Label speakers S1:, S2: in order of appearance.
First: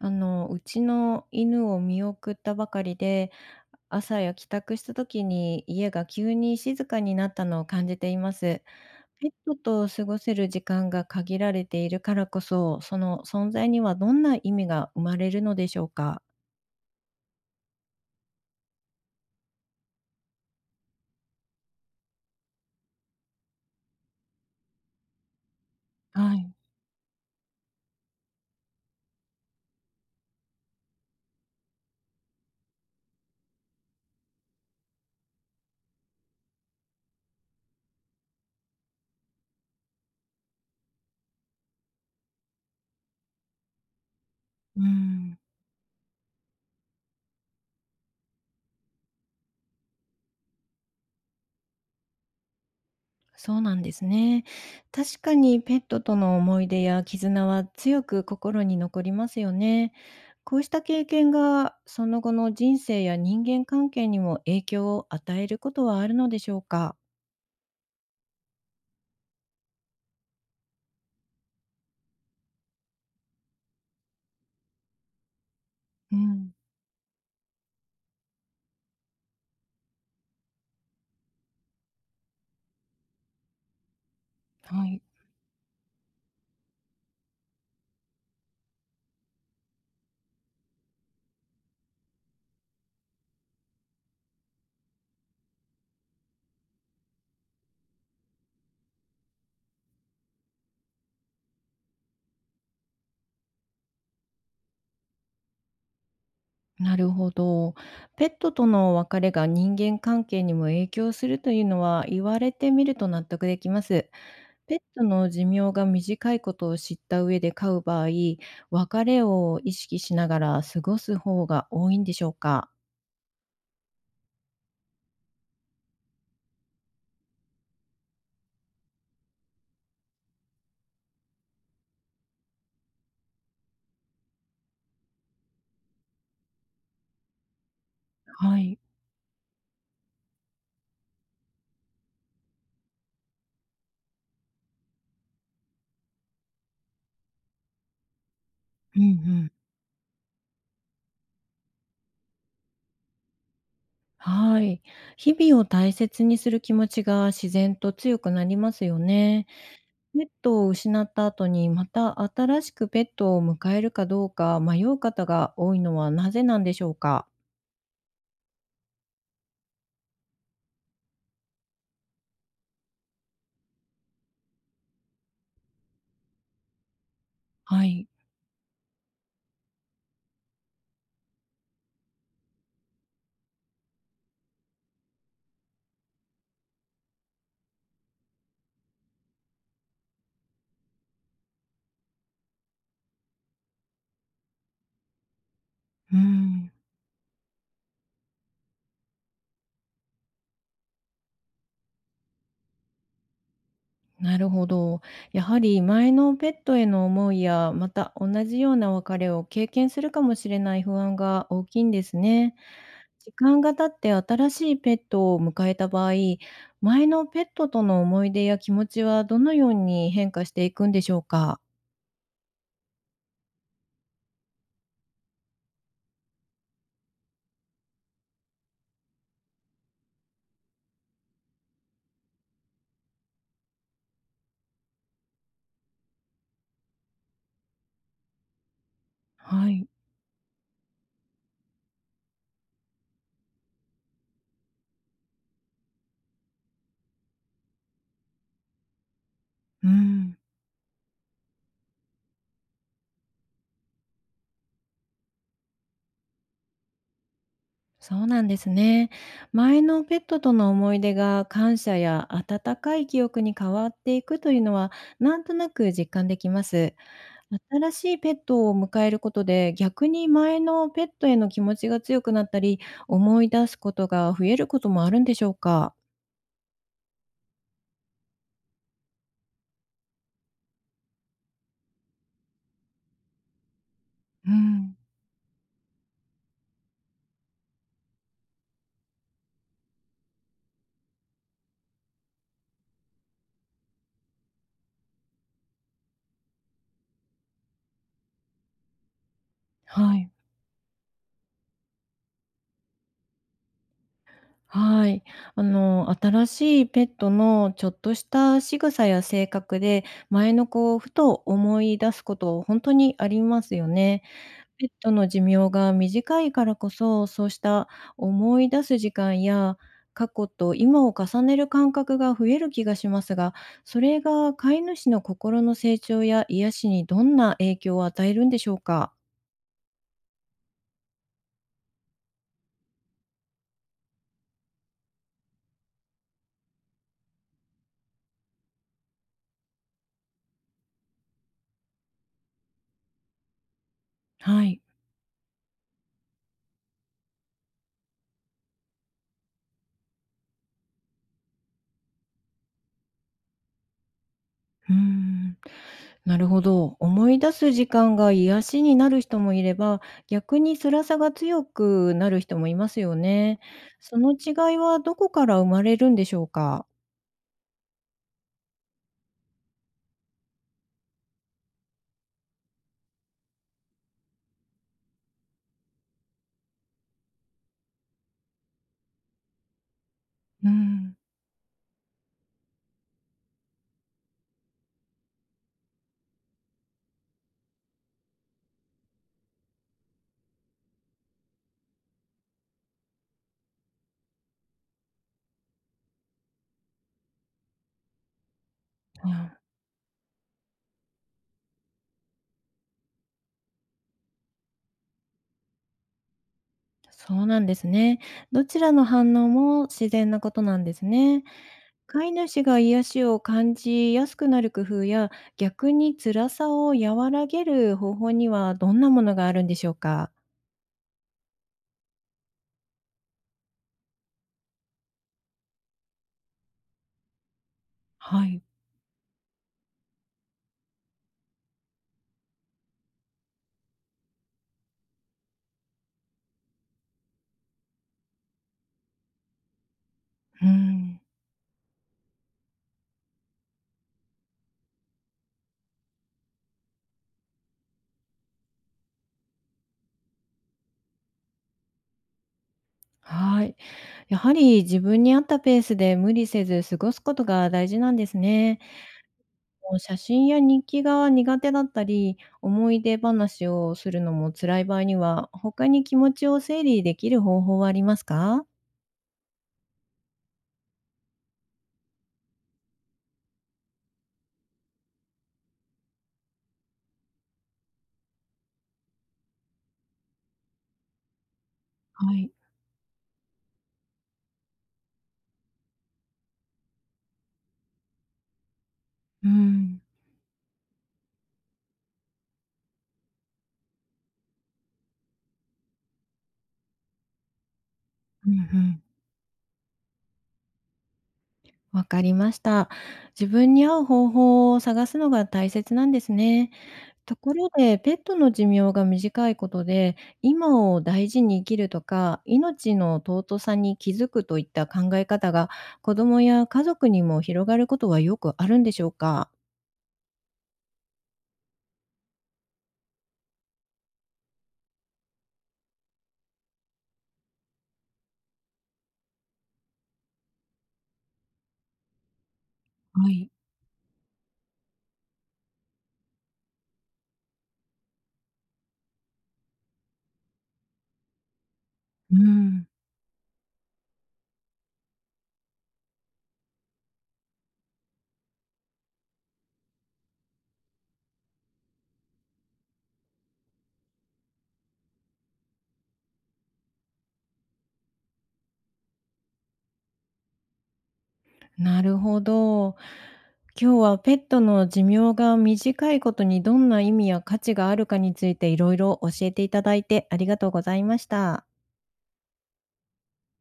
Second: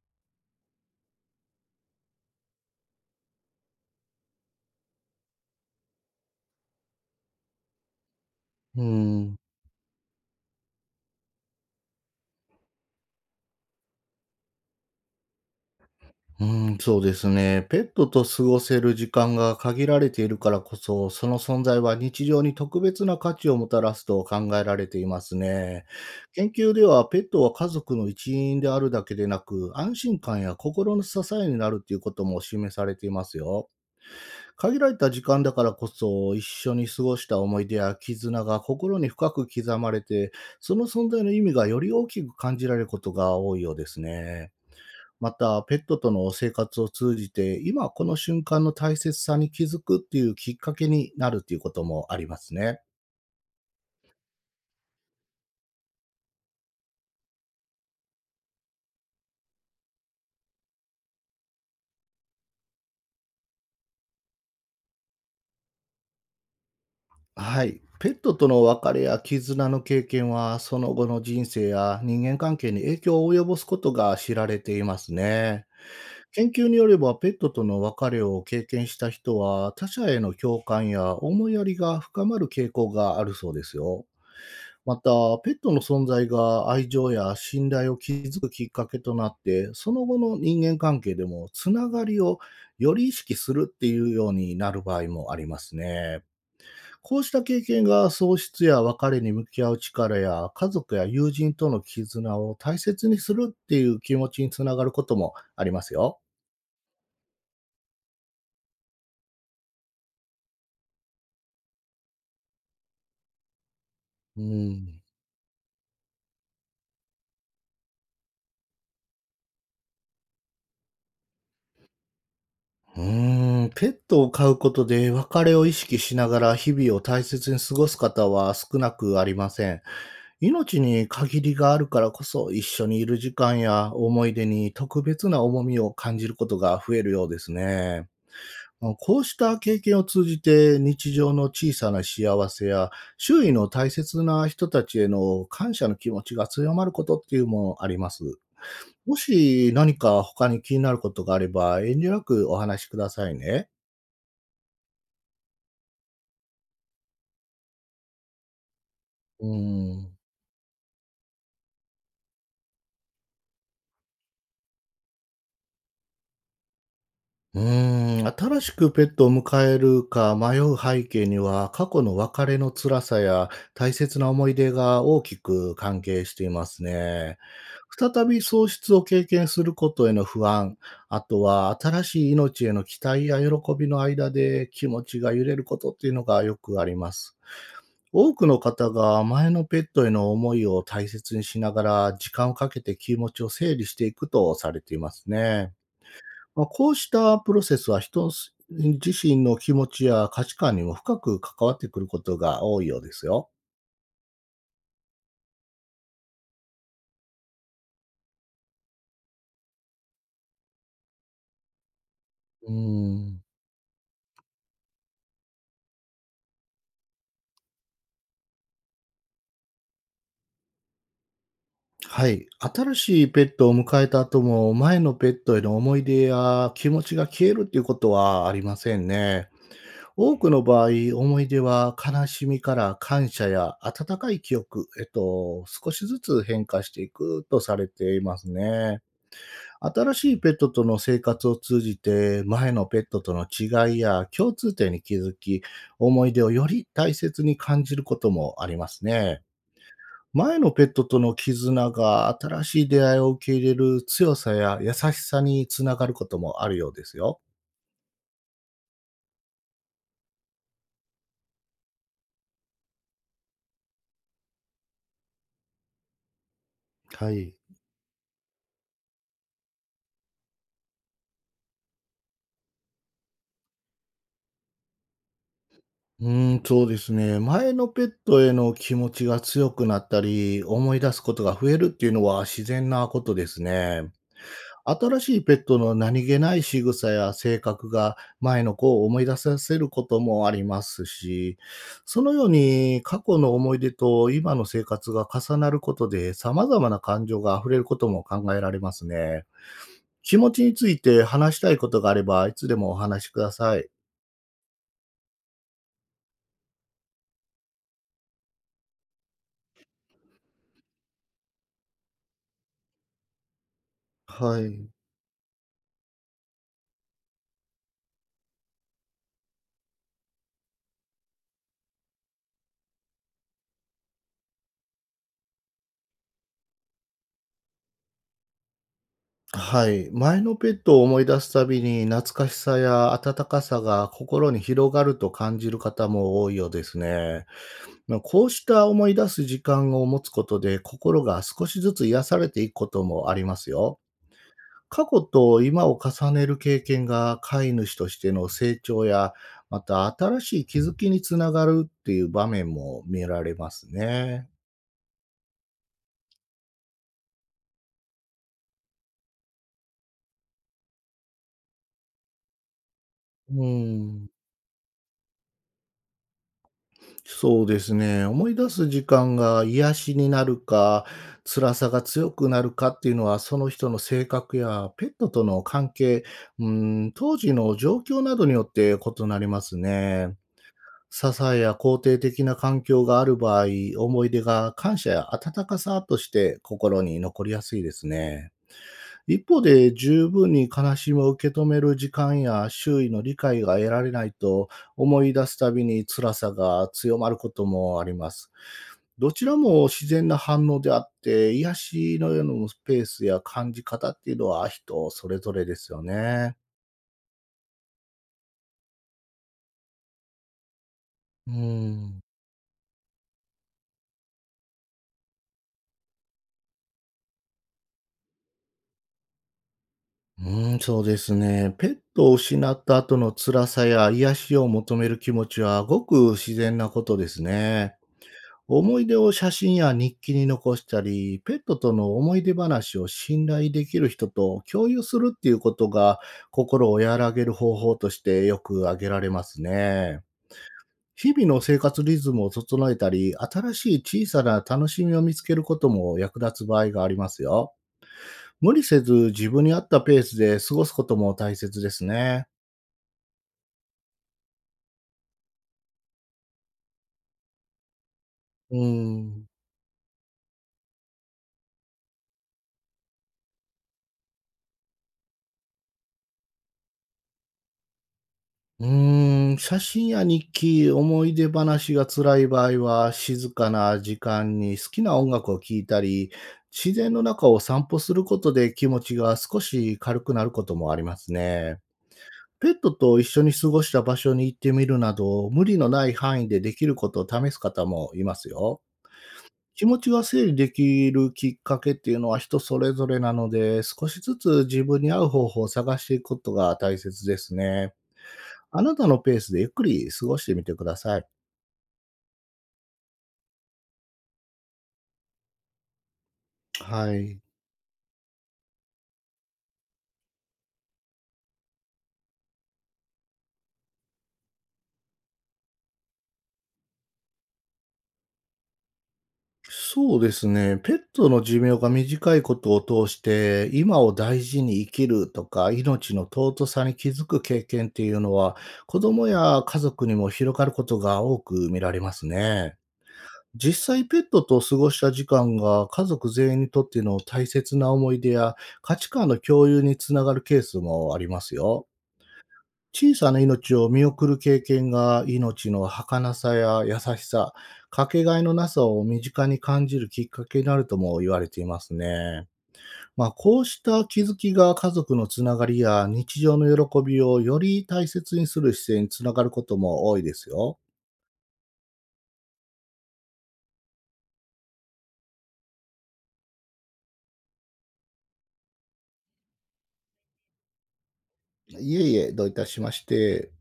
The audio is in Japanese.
S1: あの、うちの犬を見送ったばかりで、朝や帰宅した時に家が急に静かになったのを感じています。
S2: うー
S1: ペッ
S2: ん、
S1: トと過ごせる時間が限られているからこそ、その存在にはどんな意味が生まれるのでしょうか。
S2: うそうですね。ペットと過ごせる時間が限られているからこそ、その存在は日常に特別な価値をもたらすと考えられていますね。
S1: は
S2: 研
S1: い。
S2: 究では、ペットは家族の一員であるだけでなく、安心感や心の支えになるということも示されていますよ。限られた時間だからこそ、一緒に過ごした思い出や絆が心に深く刻まれて、その存在の意味がより大きく感じられることが多いようですね。
S1: う
S2: ま
S1: ん、
S2: た、ペットとの生活を通じて、今この瞬間の大切さに気づくっていうきっかけになるということもありますね。
S1: そうなんですね。確かにペットとの思い出や絆は強く心に残りますよね。こうした経験が、その後の人生や人間関係にも影響を与えることはあるのでしょうか？
S2: はい。ペットとの別れや絆の経験は、その後の人生や人間関係に影響を及ぼすことが知られていますね。
S1: う
S2: 研
S1: ん、
S2: 究によれば、ペットとの別れを経験した人は、他者への共感や思いやりが深まる傾向があるそうですよ。
S1: は
S2: ま
S1: い。
S2: た、ペットの存在が愛情や信頼を築くきっかけとなって、その後の人間関係でもつながりをより意識するっていうようになる場合もありますね。こうした経験が喪失や別れに向き合う力や家族や友人との絆を大切にするっていう気持ちにつながることもありますよ。
S1: なるほど。ペットとの別れが人間関係にも影響するというのは、言われてみると納得できます。
S2: う
S1: ペッ
S2: ん。
S1: トの寿命が短いことを知った上で飼う場合、別れを意識しながら過ごす方が多いんでしょうか？
S2: ペットを飼うことで別れを意識しながら日々を大切に過ごす方は少なくありません。命に限りがあるからこそ、一緒にいる時間や思い出に特別な重みを感じることが増えるようですね。
S1: はい。
S2: こうした経験を通じて、日常の小さな幸せや、周囲の大切な人たちへの感謝の気持ちが強まることっていうのもあります。
S1: うんう
S2: も
S1: ん。
S2: し何か他に気になることがあれば、遠慮なくお話しくださいね。
S1: はい。日々を大切にする気持ちが自然と強くなりますよ
S2: う
S1: ね。
S2: ん。
S1: ペットを失った後にまた新しくペットを迎えるかどうか迷う方が多いのはなぜなんでしょうか。
S2: 新しくペットを迎えるか迷う背景には、過去の別れの辛さや大切な思い出が大きく関係していますね。
S1: はい。
S2: 再び喪失を経験することへの不安、あとは新しい命への期待や喜びの間で気持ちが揺れることっていうのがよくあります。多くの方が前のペットへの思いを大切にしながら時間をかけて気持ちを整理していくとされていますね。
S1: う
S2: まあ、
S1: ん。
S2: こうしたプロセスは人自身の気持ちや価値観にも深く関わってくることが多いようですよ。
S1: なるほど。やはり前のペットへの思いやまた同じような別れを経験するかもしれない不安が大きいんですね。
S2: うー
S1: 時
S2: ん。
S1: 間が経って新しいペットを迎えた場合、前のペットとの思い出や気持ちはどのように変化していくんでしょうか？
S2: はい。新しいペットを迎えた後も、前のペットへの思い出や気持ちが消えるっていうことはありませんね。多くの場合、思い出は悲しみから感謝や温かい記憶へと少しずつ変化していくとされていますね。
S1: はい。
S2: 新しいペットとの生活を通じて、前のペットとの違いや共通点に気づき、思い出をより大切に感じることもありますね。
S1: うん、
S2: 前のペットとの絆が新しい出会いを受け入れる強さや優しさにつながることもあるようですよ。
S1: そうなんですね。前のペットとの思い出が感謝や温かい記憶に変わっていくというのは、なんとなく実感できます。
S2: はい。
S1: 新しいペットを迎えることで、逆に前のペットへの気持ちが強くなったり、思い出すことが増えることもあるんでしょうか？
S2: そうですね。前のペットへの気持ちが強くなったり、思い出すことが増えるっていうのは自然なことですね。
S1: うん、
S2: 新しいペットの何気ない仕草や性格が前の子を思い出させることもありますし、そのように過去の思い出と今の生活が重なることで様々な感情が溢れることも考えられますね。
S1: はい。
S2: 気持ちについて話したいことがあれば、いつでもお話しください。
S1: はい。あの、新しいペットのちょっとした仕草や性格で、前の子をふと思い出すこと本当にありますよね。
S2: は
S1: ペ
S2: い。
S1: ットの寿命が短いからこそ、そうした思い出す時間や、過去と今を重ねる感覚が増える気がしますが、それが飼い主の心の成長や癒しにどんな影響を与えるんでしょうか？
S2: はい。前のペットを思い出すたびに懐かしさや温かさが心に広がると感じる方も多いようですね。まあ、こうした思い出す時間を持つことで、心が少しずつ癒されていくこともありますよ。
S1: はい。
S2: 過去と今を重ねる経験が飼い主としての成長や、また新しい気づきにつながるっていう場面も見られますね。
S1: うーん、なるほど。思い出す時間が癒しになる人もいれば、逆に辛さが強くなる人もいますよね。
S2: う
S1: そ
S2: ん。
S1: の違いはどこから生まれるんでしょうか？
S2: そうですね。思い出す時間が癒しになるか、辛さが強くなるかっていうのは、その人の性格やペットとの関係、う当時の状況などによって異なりますね。
S1: うん。
S2: 支えや肯定的な環境がある場合、思い出が感謝や温かさとして心に残りやすいですね。一方で、十分に悲しみを受け止める時間や周囲の理解が得られないと思い出すたびに辛さが強まることもあります。どち
S1: あ、
S2: らも自然な反応であって、癒しのようなスペースや感じ方っていうのは人それぞれですよね。
S1: そうなんですね。どちらの反応も自然なことなんですね。
S2: うん。
S1: 飼い主が癒しを感じやすくなる工夫や、逆に辛さを和らげる方法にはどんなものがあるんでしょうか？
S2: うん、そうですね。ペットを失った後の辛さや癒しを求める気持ちはごく自然なことですね。
S1: はい。
S2: 思い出を写真や日記に残したり、ペットとの思い出話を信頼できる人と共有するっていうことが心を和らげる方法としてよく挙げられますね。
S1: うーん。
S2: 日々の生活リズムを整えたり、新しい小さな楽しみを見つけることも役立つ場合がありますよ。無理せず自分に合ったペースで過ごすことも大切ですね。
S1: はい。やはり自分に合ったペースで無理せず過ごすことが大事なんです
S2: う
S1: ね。
S2: ん、
S1: もう写真や日記が苦手だったり、思い出話をするのも辛い場合には、他に気持ちを整理できる方法はありますか。
S2: 写真や日記、思い出話が辛い場合は、静かな時間に好きな音楽を聴いたり、自然の中を散歩することで気持ちが少し軽くなることもありますね。
S1: はい。
S2: ペットと一緒に過ごした場所に行ってみるなど、無理のない範囲でできることを試す方もいますよ。
S1: う
S2: 気持
S1: ん。
S2: ちが整理できるきっかけっていうのは人それぞれなので、少しずつ自分に合う方法を探していくことが大切ですね。
S1: うんう
S2: あな
S1: ん。
S2: たのペースでゆっくり過ごしてみてください。
S1: わかりました。自分に合う方法を探すのが大切なんですね。
S2: は
S1: と
S2: い。
S1: ころで、ペットの寿命が短いことで、今を大事に生きるとか、命の尊さに気づくといった考え方が、子供や家族にも広がることはよくあるんでしょうか？
S2: そうですね。ペットの寿命が短いことを通して、今を大事に生きるとか、命の尊さに気づく経験っていうのは、子供や家族にも広がることが多く見られますね。
S1: はい。
S2: 実際ペットと過ごした時間が家族全員にとっての大切な思い出や価値観の共有につながるケースもありますよ。
S1: うん。
S2: 小さな命を見送る経験が、命の儚さや優しさ、かけがえのなさを身近に感じるきっかけになるとも言われていますね。まあ、こうした気づきが家族のつながりや日常の喜びをより大切にする姿勢につながることも多いですよ。
S1: なるほど。今日はペットの寿命が短いことにどんな意味や価値があるかについていろいろ教えていただいてありがとうございました。
S2: いえいえ、どういたしまして。